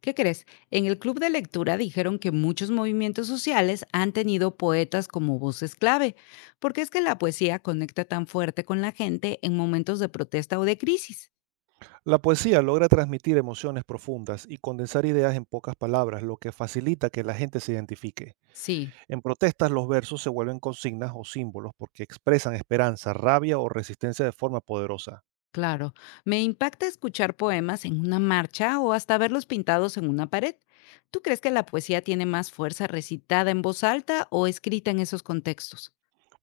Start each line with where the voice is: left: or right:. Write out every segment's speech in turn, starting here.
left: ¿Qué crees? En el club de lectura dijeron que muchos movimientos sociales han tenido poetas como voces clave, porque es que la poesía conecta tan fuerte con la gente en momentos de protesta o de crisis.
right: La poesía logra transmitir emociones profundas y condensar ideas en pocas palabras, lo que facilita que la gente se identifique.
left: Sí,
right: En protestas los versos se vuelven consignas o símbolos porque expresan esperanza, rabia o resistencia de forma poderosa.
left: claro. Me impacta escuchar poemas en una marcha o hasta verlos pintados en una pared. ¿Tú crees que la poesía tiene más fuerza recitada en voz alta o escrita en esos contextos?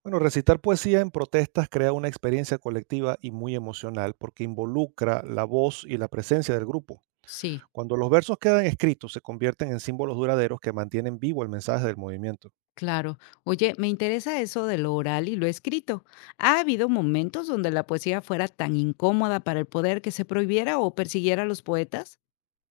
right: Bueno, recitar poesía en protestas crea una experiencia colectiva y muy emocional porque involucra la voz y la presencia del grupo.
left: Sí.
right: Cuando los versos quedan escritos, se convierten en símbolos duraderos que mantienen vivo el mensaje del movimiento.
left: Claro. Oye, me interesa eso de lo oral y lo escrito. ¿Ha habido momentos donde la poesía fuera tan incómoda para el poder que se prohibiera o persiguiera a los poetas?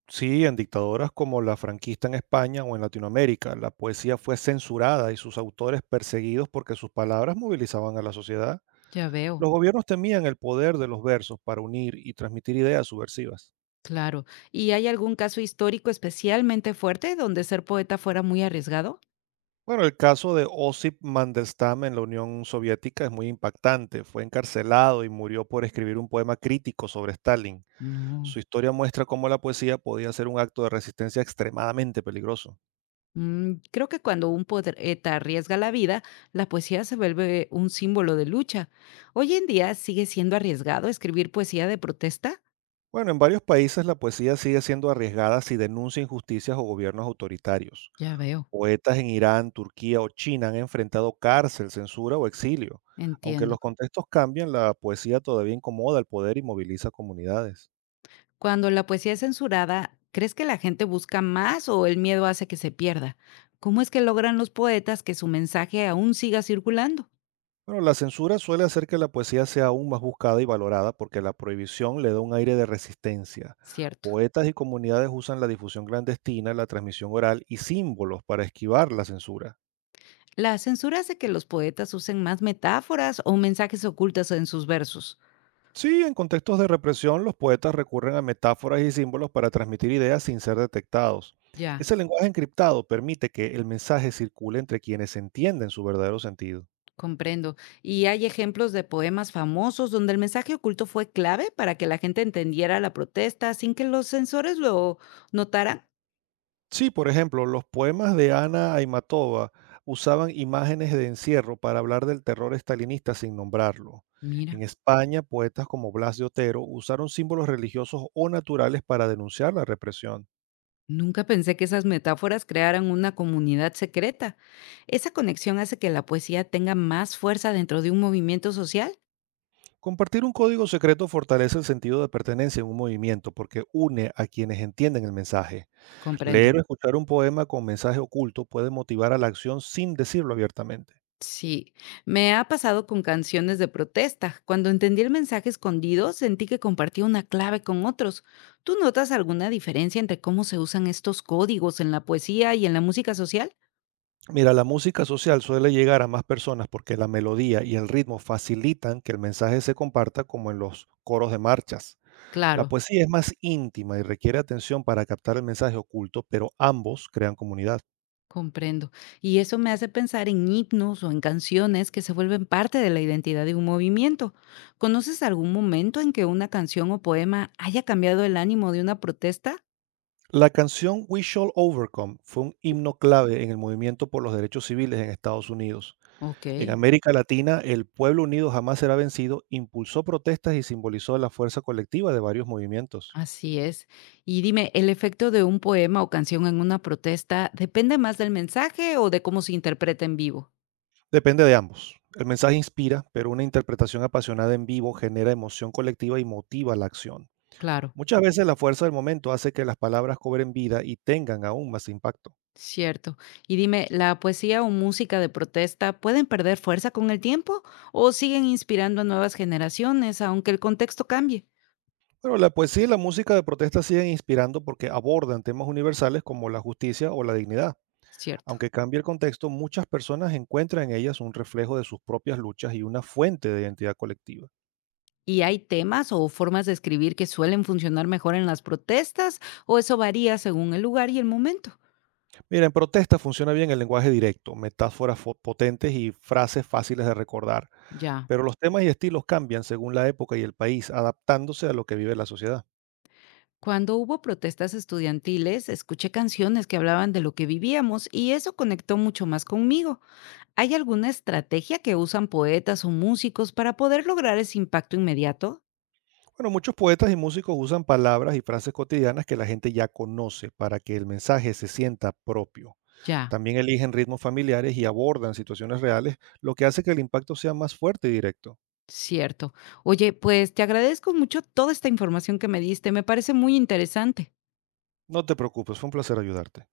right: Sí, en dictaduras como la franquista en España o en Latinoamérica, la poesía fue censurada y sus autores perseguidos porque sus palabras movilizaban a la sociedad.
left: Ya veo,
right: Los gobiernos temían el poder de los versos para unir y transmitir ideas subversivas.
left: claro. ¿Y hay algún caso histórico especialmente fuerte donde ser poeta fuera muy arriesgado?
right: Bueno, el caso de Osip Mandelstam en la Unión Soviética es muy impactante. Fue encarcelado y murió por escribir un poema crítico sobre Stalin.
left: No.
right: Su historia muestra cómo la poesía podía ser un acto de resistencia extremadamente peligroso.
left: Creo que cuando un poeta arriesga la vida, la poesía se vuelve un símbolo de lucha. Hoy en día sigue siendo arriesgado escribir poesía de protesta.
right: Bueno, en varios países la poesía sigue siendo arriesgada si denuncia injusticias o gobiernos autoritarios.
left: Ya veo,
right: Poetas en Irán, Turquía o China han enfrentado cárcel, censura o exilio. Aunque
left: entiendo.
right: los contextos cambian, la poesía todavía incomoda al poder y moviliza comunidades.
left: Cuando la poesía es censurada, ¿crees que la gente busca más o el miedo hace que se pierda? ¿Cómo es que logran los poetas que su mensaje aún siga circulando?
right: Bueno, la censura suele hacer que la poesía sea aún más buscada y valorada porque la prohibición le da un aire de resistencia.
left: Cierto.
right: Poetas y comunidades usan la difusión clandestina, la transmisión oral y símbolos para esquivar la censura.
left: La censura hace que los poetas usen más metáforas o mensajes ocultos en sus versos.
right: Sí, en contextos de represión, los poetas recurren a metáforas y símbolos para transmitir ideas sin ser detectados.
left: Ya,
right: Ese lenguaje encriptado permite que el mensaje circule entre quienes entienden su verdadero sentido.
left: comprendo. ¿Y hay ejemplos de poemas famosos donde el mensaje oculto fue clave para que la gente entendiera la protesta sin que los censores lo notaran?
right: Sí, por ejemplo, los poemas de Ana Aymatova usaban imágenes de encierro para hablar del terror estalinista sin nombrarlo.
left: Mira.
right: En España, poetas como Blas de Otero usaron símbolos religiosos o naturales para denunciar la represión.
left: Nunca pensé que esas metáforas crearan una comunidad secreta. ¿Esa conexión hace que la poesía tenga más fuerza dentro de un movimiento social?
right: Compartir un código secreto fortalece el sentido de pertenencia en un movimiento porque une a quienes entienden el mensaje.
left: Comprendo.
right: Leer o escuchar un poema con mensaje oculto puede motivar a la acción sin decirlo abiertamente.
left: Sí, me ha pasado con canciones de protesta. Cuando entendí el mensaje escondido, sentí que compartía una clave con otros. ¿Tú notas alguna diferencia entre cómo se usan estos códigos en la poesía y en la música social?
right: Mira, la música social suele llegar a más personas porque la melodía y el ritmo facilitan que el mensaje se comparta como en los coros de marchas. La
left: Claro,
right: poesía es más íntima y requiere atención para captar el mensaje oculto, pero ambos crean comunidad.
left: comprendo. Y eso me hace pensar en himnos o en canciones que se vuelven parte de la identidad de un movimiento. ¿Conoces algún momento en que una canción o poema haya cambiado el ánimo de una protesta?
right: La canción We Shall Overcome fue un himno clave en el movimiento por los derechos civiles en Estados Unidos.
left: Ok,
right: En América Latina, el Pueblo Unido Jamás Será Vencido impulsó protestas y simbolizó la fuerza colectiva de varios movimientos.
left: así es. Y dime, ¿el efecto de un poema o canción en una protesta depende más del mensaje o de cómo se interpreta en vivo?
right: Depende de ambos. El mensaje inspira, pero una interpretación apasionada en vivo genera emoción colectiva y motiva la acción.
left: Claro,
right: Muchas veces la fuerza del momento hace que las palabras cobren vida y tengan aún más impacto.
left: cierto. Y dime, ¿la poesía o música de protesta pueden perder fuerza con el tiempo o siguen inspirando a nuevas generaciones aunque el contexto cambie?
right: Pero la poesía y la música de protesta siguen inspirando porque abordan temas universales como la justicia o la dignidad.
left: Cierto.
right: Aunque cambie el contexto, muchas personas encuentran en ellas un reflejo de sus propias luchas y una fuente de identidad colectiva.
left: ¿Y hay temas o formas de escribir que suelen funcionar mejor en las protestas o eso varía según el lugar y el momento?
right: Mira, en protesta funciona bien el lenguaje directo, metáforas potentes y frases fáciles de recordar,
left: Ya.
right: pero los temas y estilos cambian según la época y el país, adaptándose a lo que vive la sociedad.
left: Cuando hubo protestas estudiantiles, escuché canciones que hablaban de lo que vivíamos y eso conectó mucho más conmigo. ¿Hay alguna estrategia que usan poetas o músicos para poder lograr ese impacto inmediato?
right: Bueno, muchos poetas y músicos usan palabras y frases cotidianas que la gente ya conoce para que el mensaje se sienta propio.
left: Ya,
right: También eligen ritmos familiares y abordan situaciones reales, lo que hace que el impacto sea más fuerte y directo.
left: cierto. Oye, pues te agradezco mucho toda esta información que me diste, me parece muy interesante.
right: No te preocupes, fue un placer ayudarte.